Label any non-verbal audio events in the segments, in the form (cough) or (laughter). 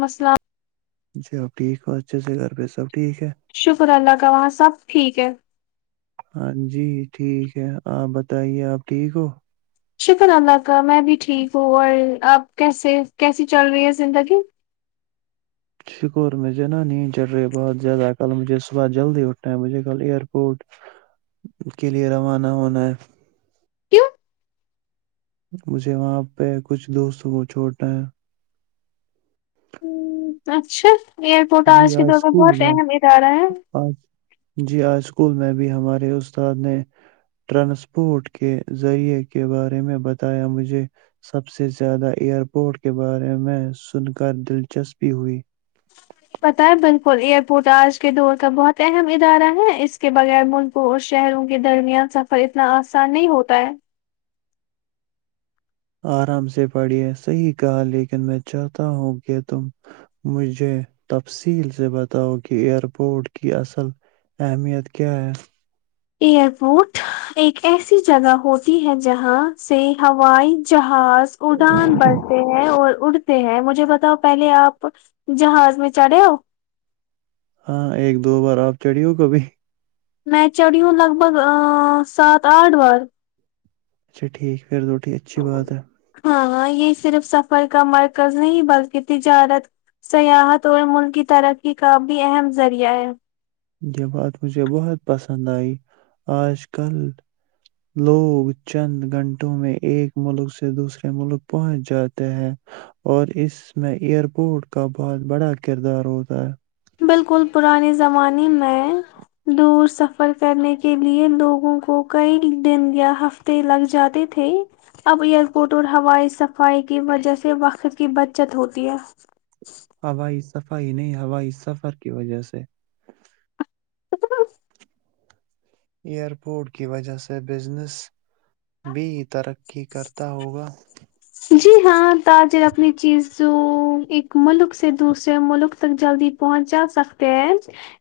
مسئلام جی اپ ٹھیک ہو اچھے سے گھر پہ سب ٹھیک ہے شکر اللہ کا وہاں سب ٹھیک ہے ہاں جی ٹھیک ہے آپ بتائیے آپ ٹھیک ہو شکر اللہ کا میں بھی ٹھیک ہوں اور آپ کیسے کیسی چل رہی ہے زندگی شکور میں جنا نہیں چڑ رہی بہت زیادہ کل مجھے صبح جلدی اٹھنا ہے مجھے کل ایئر پورٹ کے لیئے روانہ ہونا ہے کیا مجھے وہاں پہ کچھ دوستوں کو چھوڑنا ہے ہ پچ شا ایئر پورٹ آج کے دور میں بہت اہم ادارہ ہے آج جی ہ اسکول میں بھی ہمارے استاد نے ٹرانسپورٹ کے ذریعے کے بارے میں بتایا مجھے سب سے زیادہ ایئرپورٹ کے بارے میں سن کر دلچسپی ہوئی پت ہے بالکل ایئرپورٹ آج کے دور کا بہت اہم ادارہ ہے اس کے بغیر ملکوں اور شہروں کے درمیان سفر اتنا آسان نہیں ہوتا ہے آرام سے پڑھیے صحیح کہا لیکن میں چاہتا ہوں کہ تم مجھے تفصیل سے بتاؤ کہ ائرپورٹ کی اصل اہمیت کیا ہے ایئرپورٹ ایک ایسی جگہ ہوتی ہے جہاں سے ہوائی جہاز خاص اڑان بڑھتے ہیں اور اڑتے ہیں مجھے بتاؤ پہلے آپ جہاز میں چڑھے ہو ہاں ایک دو بار آپ چڑی ہو کبھی میچ چٹ لگ بھگ سات آٹھ بار اچھا ٹھیک پھر توٹھی اچھی بات ہے ہاں یہ صرف سفر کا مرکز نہیں بلکہ تجارت سیاحت اور ملک کی ترقی کا بھی اہم ذریعہ ہے یہ بات مجھے بہت پسند آئی آج کل لوگ چند گھنٹوں میں ایک ملک سے دوسرے ملک پہنچ جاتے ہیں اور اس میں ایئرپورٹ کا بہت بڑا کردار ہوتا ہے بالکل پرانے زمانے میں دور سفر کرنے کے لیے لوگوں کو کئی دن یا ہفتے لگ جاتے تھے اب ایئرپورٹ اور ہوائی صفائی کی وجہ سے وقت کی بچت ہوتی ہے ہوائی صفائی نہیں ہوائی سفر کی وجہ سے ایئرپورٹ کی وجہ سے بزنس بھی ترقی کرتا ہوگا جی ہاں تاجر اپنی چیز ایک ملک سے دوسرے ملک تک جلدی پہنچا سکتے ہیں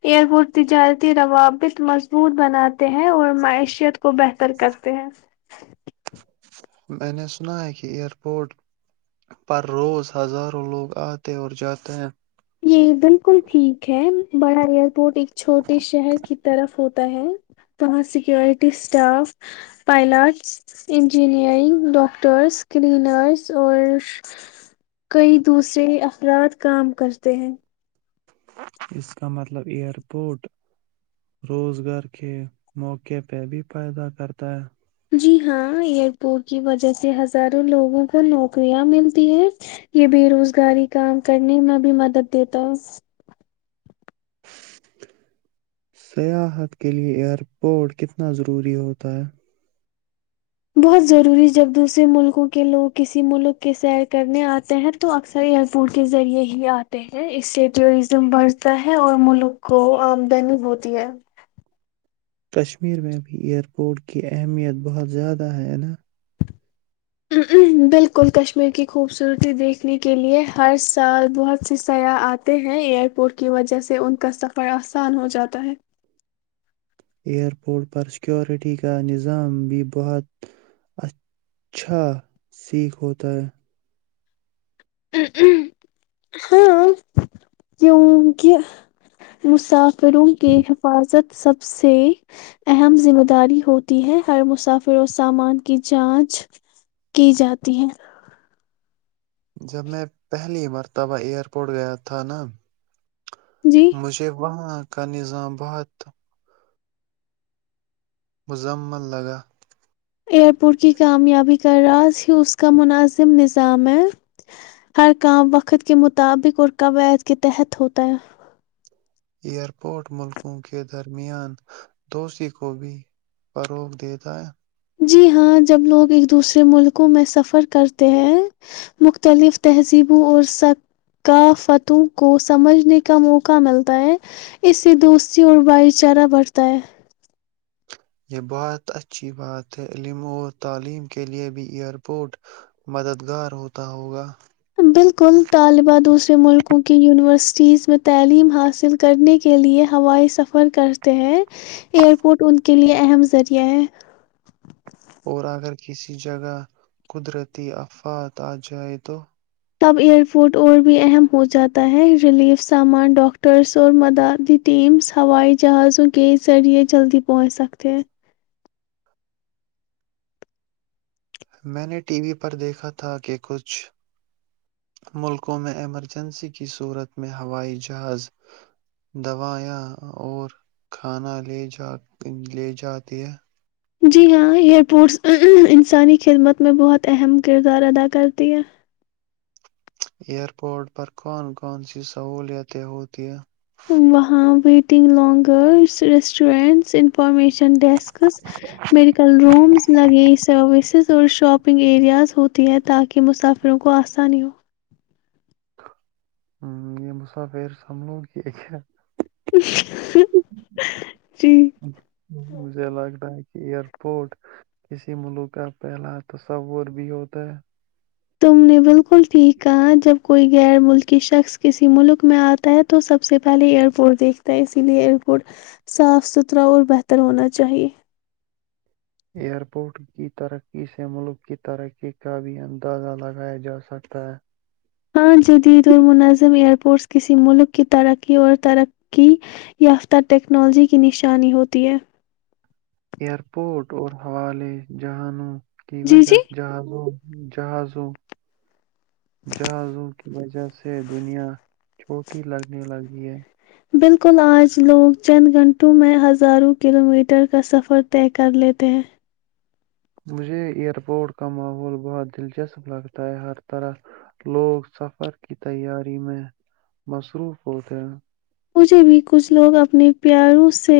ایئر پورٹ تجارتی روابط مضبوط بناتے ہیں اور معیشت کو بہتر کرتے ہیں میں نے سنا ہے کہ ایئر پورٹ پر روز ہزاروں لوگ آتے اور جاتے ہیں یہ بالکل ٹھیک ہے بڑا ایئر پورٹ ایک چھوٹے شہر کی طرف ہوتا ہے وہاں security staff pilots engineering doctors cleaners اور کئی دوسرے افراد کام کر تین اس کا مطلب ایئرپورٹ روزگار کے موقعے پہ بھی پیدا کرتا ہے جی ہاں ایئرپورٹ کی وجہ سے ہزاروں لوگوں کو نوکریاں ملتی ہے یہ بے روزگاری کام کرنے میں بھی مدد دیتا ہوں سیاحت کے لیئے ائرپورٹ کتنا ضروری ہوتا ہے (unintelligible) بہت ضروری جب دوسرے ملکوں کے لوگ کسی ملک کے سیر کرنے آتے ہیں تو اکثر ایئرپورٹ کے ذریعے ہی آتے ہیں اس سے ٹورزم بڑھتا ہے اور ملک کو آمدنی ہوتی ہے (unintelligible) کشمیر میں بھی ائیرپورٹ کی اہمیت بہت زیادہ ہے نا (unintelligible) بالکل کشمیر کی خوبصورتی دیکھنے کے لیے ہر سال بہت سے سرا اتے ہیں ایئرپورٹ کی وجہ سے ان کا سفر اسان ہو جاتا ہے (unintelligible) ایئر پورٹ پر سیکورٹی کا نظام بھی بہت اچھا سیکھ ہوتا ہے (unintelligible) ہاں کیونکہ مسافر (unintelligible) فروم کی حفاظت (unintelligible) سب سے اہم ذمہ داری ہوتی ہے ہر مسافر اور سامان کی جانچ کی جاتی ہے (unintelligible) جب میں پہلی مرتبہ ایئرپورٹ گیا تھا نا جی (unintelligible) مجھے وہاں (unintelligible) کا نظام بہت مزمن لگا (unintelligible) پیر پرچی کامیابی کا راز ہی اس کا مناظم نظام ہے ہر کام وقت کے مطابق اور قواعد کے تحت ہوتا ہے (unintelligible) ایئرپورٹ ملکوں کے درمیان دوشی کو بھی فروغ دیتا ہے (unintelligible) جی ہاں جب لوگ ایک دوسرے ملکوں میں سفر کرتے ہیں مختلف تہذیبوں اور ثقافتوں کو سمجھنے کا موقع ملتا ہے اس سے دوستی اور بھائی چارہ بڑھتا ہے (unintelligible) یہ بہت اچھی بات ہے علم اور تعلیم کے لیے بھی ایئرپورٹ مددگار ہوتا ہوگا (unintelligible) میں دوسرے ملکوں کی یونیورسٹیز و تعلیم حاصل کرنے کے لیے ہوائی سفر کرتے ہیں ایئرپورٹ ان کے لیے اہم ذریعہ ہے (unintelligible) اور اگر کسی جگہ قدرتی آفات آ جائے تو (unintelligible) تب ایئرپورٹ اور بھی اہم ہو جاتا ہے ریلیف سامان ڈاکٹرس اور مدد ٹیمس ہوائی جہازوں کے ذریعے جلدی پہنچ سکتے ہیں (unintelligible) میں نے ٹی وی پر دیکھا تھا کہ کچھ ملکوں میں ایمرجنسی کی صورت میں ہوائی جہاز دوائیاں اور کھانا لے جاتے ہیں (unintelligible) جی ہاں ایئرپورٹس انسانی خدمت میں بہت اہم کردار ادا کرتی ہے (unintelligible) ایئرپورٹ پر کون کون سی سہولتیں ہوتی ہیں (unintelligible) وہاں ویٹنگ لانگرگرس ریسٹورینٹس ان (unintelligible) information desks medical rooms luggage services (unintelligible) shopping areas ہوتی ہیں تاکہ مسافروں کو آسانی ہو (unintelligible) ہ یہ مسا پیر سمبھ لوں کہ ایک جی (unintelligible) مجھے لگتا ہے کہ ایئرپورٹ (unintelligible) کسی ملوک کا پہلا تو سبور بھی ہوتا ہے (unintelligible) تم نے بالکل ٹھیک کہا جب کوئی غیر ملکی شخص کسی ملک میں آتا ہے تو سب سے پہلے ایئرپورٹ دیکھتا ہے اسی لیے ایئر پورٹ صاف ستھرا اور بہتر ہونا چاہیے (unintelligible) ایئرپورٹ کی ترقی سے ملک کی ترقی کا بھی اندازہ لگایا جا سکتا ہے (unintelligible) ہاں جدید اور منظم ایئرپورٹس کسی ملک کی ترقی اور ترقی یافتہ ٹیکنالوجی کی نشانی ہوتی ہے (unintelligible) ایئرپورٹ اور حوالے جہانوں (unintelligible) کی ب جی جی جس جہاز (unintelligible) جہازوں (unintelligible) جہاز کی وجہ سے (unintelligible) سے دنیا چھوٹی لگنے لگی ہے (unintelligible) بالکل آج لوگ چند گھنٹوں میں ہزاروں کلو میٹر کا سفر طے کر لیتے ہیں (unintelligible) مجھے ایئرپورٹ کا ماحول بہت دلچسپ لگتا ہے ہر طرح لوگ سفر کی تیاری میں مصروف ہوتے ہیں (unintelligible) مجھے بھی کچھ لوگ اپنے (unintelligible) پیاروں سے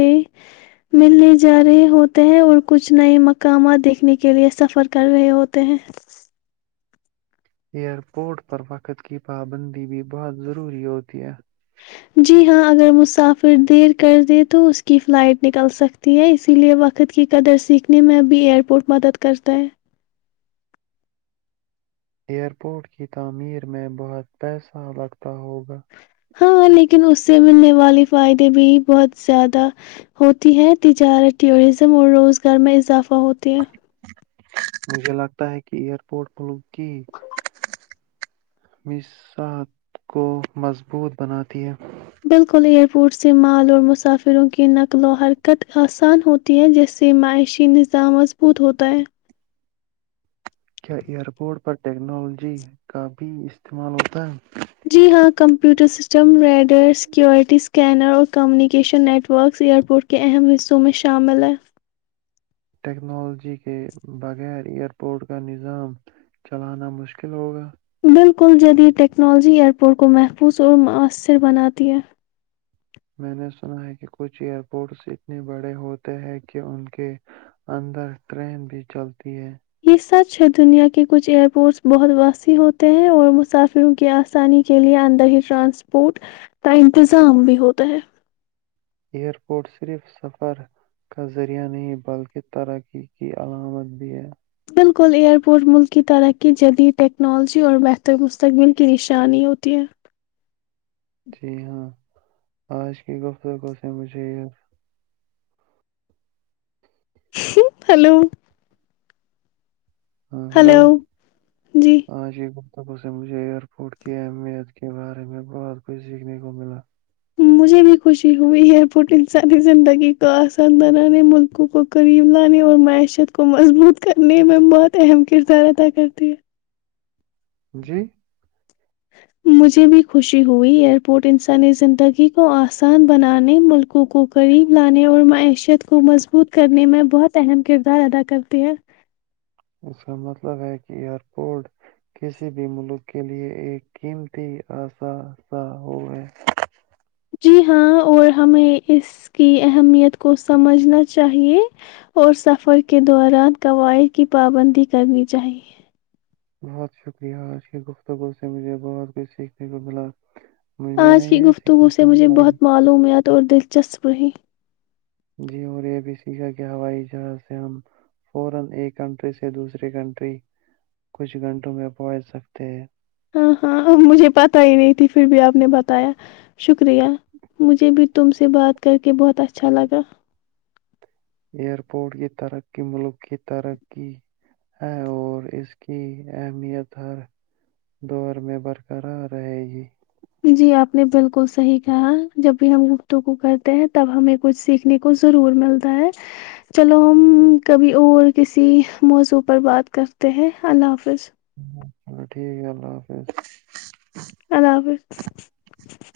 ملنے جا رہے ہوتے ہیں اور کچھ نئے مقامات دیکھنے کے لیئے سفر کر رہے ہوتے ہیں (unintelligible) ایئرپورٹ پر وقت کی پابندی بھی بہت ضروری ہوتی ہے (unintelligible) (inaudible) (unintelligible) ایئرپورٹ کی تعمیر میں بہت پیسہ لگتا ہے (unintelligible) ہوگا (unintelligible) ہاں لیکن اس سے ملنے والی فائدے بھی بہت زیادہ ہوتی ہے تجارت ٹیوریزم اور روزگار میں اضافہفک بہت (unintelligible) مجھے لگتا ہے کہ ایئر پورٹ کھل (unintelligible) کہ (unintelligible) مص کو مضبوط بناتی ہے (unintelligible) بالکل ایئرپورٹ سے مال اور مسافروں کی نقل و حرکت آسان ہوتی ہے جس سے معاشی نظام مضبوط ہ (unintelligible) کیا ائیرپورٹ پر ٹیکنالوجی کا بھی استعمال ہوتا ہے (unintelligible) جی ہاں computer system readers security scanner اور کمیونیکیشن نیٹ ورکس ایئرپورٹ کے اہم حصوں میں شامل ہیں (unintelligible) ٹیکنالوجی کے بغیر ایئرپورٹ کا نظام چلانا مشکل ہوگا (unintelligible) بالکل جدید ٹیکنالوجی ایئرپورٹ کو محفوظ اور مؤثر بناتی ہے (unintelligible) میں نے سنا ہے کہ کچھ ایئرپورٹس اتنے بڑے ہوتے ہیں کہ ان کے اندر ٹرین بھی چلتی ہے (unintelligible) یہ سچ ہے دنیا کے کچھ ایئرپورٹس بہت واسیع ہوتے ہیں اور مسافروں کی آسانی کےلئے اندہ ہی ٹرانسپورٹ کا انتظام بھی ہوتا ہے (unintelligible) ایئرپورٹ صرف سفر کا ذریعہ نہیں بلکہ ترقی کی علامت بھی ہے (unintelligible) بالکل ایئرپورٹ ملک کی ترقی جدید ٹیکنالوجی اور بہتر مستقبل کی نشانی ہوتی ہےفففف لف (unintelligible) (inaudible) (unintelligible) ہلو (unintelligible) ہاں ہیلو ہلو ہاں جی (unintelligible) سے مجھے ایئرپورٹ کیا ہے میں اس کے بارے میں بہت کچھ سیکھنے کو ملا (unintelligible) مجھے بھی خوشی ہوئی ہے پٹ انسانی زندگی کو آسان بنانے ملکوں کو قریم لانے اور معیشت کو مضبوط کرنے میں بہت اہم کردار ادا کرتی ہےفک (unintelligible) جی (unintelligible) مجھے بھی خوشی ہوئی ایئرپورٹ انسر نے زندگی کو اسان بنانے ملکوں کو قریب لانے اور معیشت کو مضبوط کرنے میں بہت اہم کردار ادا کرتے ہیں (unintelligible) مطلب ہے کہ یار کوڈ کسی بھی ملک کے لیے ایک قیمتی اسا نہ ہو ہے (unintelligible) جی ہاں اور ہمیں اس کی اہمیت کو سمجھنا چاہیے اور سفر کے دوران قواائد کی پابندی کرنی چاہیے (unintelligible) بہت شکریہ عرشی گفتگو سے مجھے بہت کچھ سیکھنے کو ملا مجھ- میں نے آج کی یہ گفتگو سیکھا کہ سے مجھے ہوائی بہت معلومت اور دلچسپ رہی (unintelligible) جی ہو رہے ہیں ابھی اس کی کا کیا بھائی جان سے ہم فورا ایک کنٹری سے دوسرے کنٹری کچھ گھنٹوں میں پہنچ سکتے ہیں (unintelligible) ہاں ہاں اب مجھے پتا ہی نہیں تھی پھر بھی آپ نے بتایا شکر (unintelligible) شکریہ مجھے بھی (unintelligible) تم سے بات کر کے بہت اچھا لگا (unintelligible) ایئرپورٹ کی ترقی ملک کی ترقی ہے اور اس کی اہمیت ہر دور میں برقرار رہے گی (unintelligible) جی آپ نے بالکل صحیح کہا جب بھی ہم گفتو کوو کرتے ہیں تب ہمیں کچھ سیکھنے کو ضرور ملتا ہے چلو ہم کبھی اور کسی موضوع پر بات کرتے ہیں اللہ حافظ (unintelligible) ٹھیک ہے اللہ حافظ (unintelligible) اللہ حافظ (unintelligible)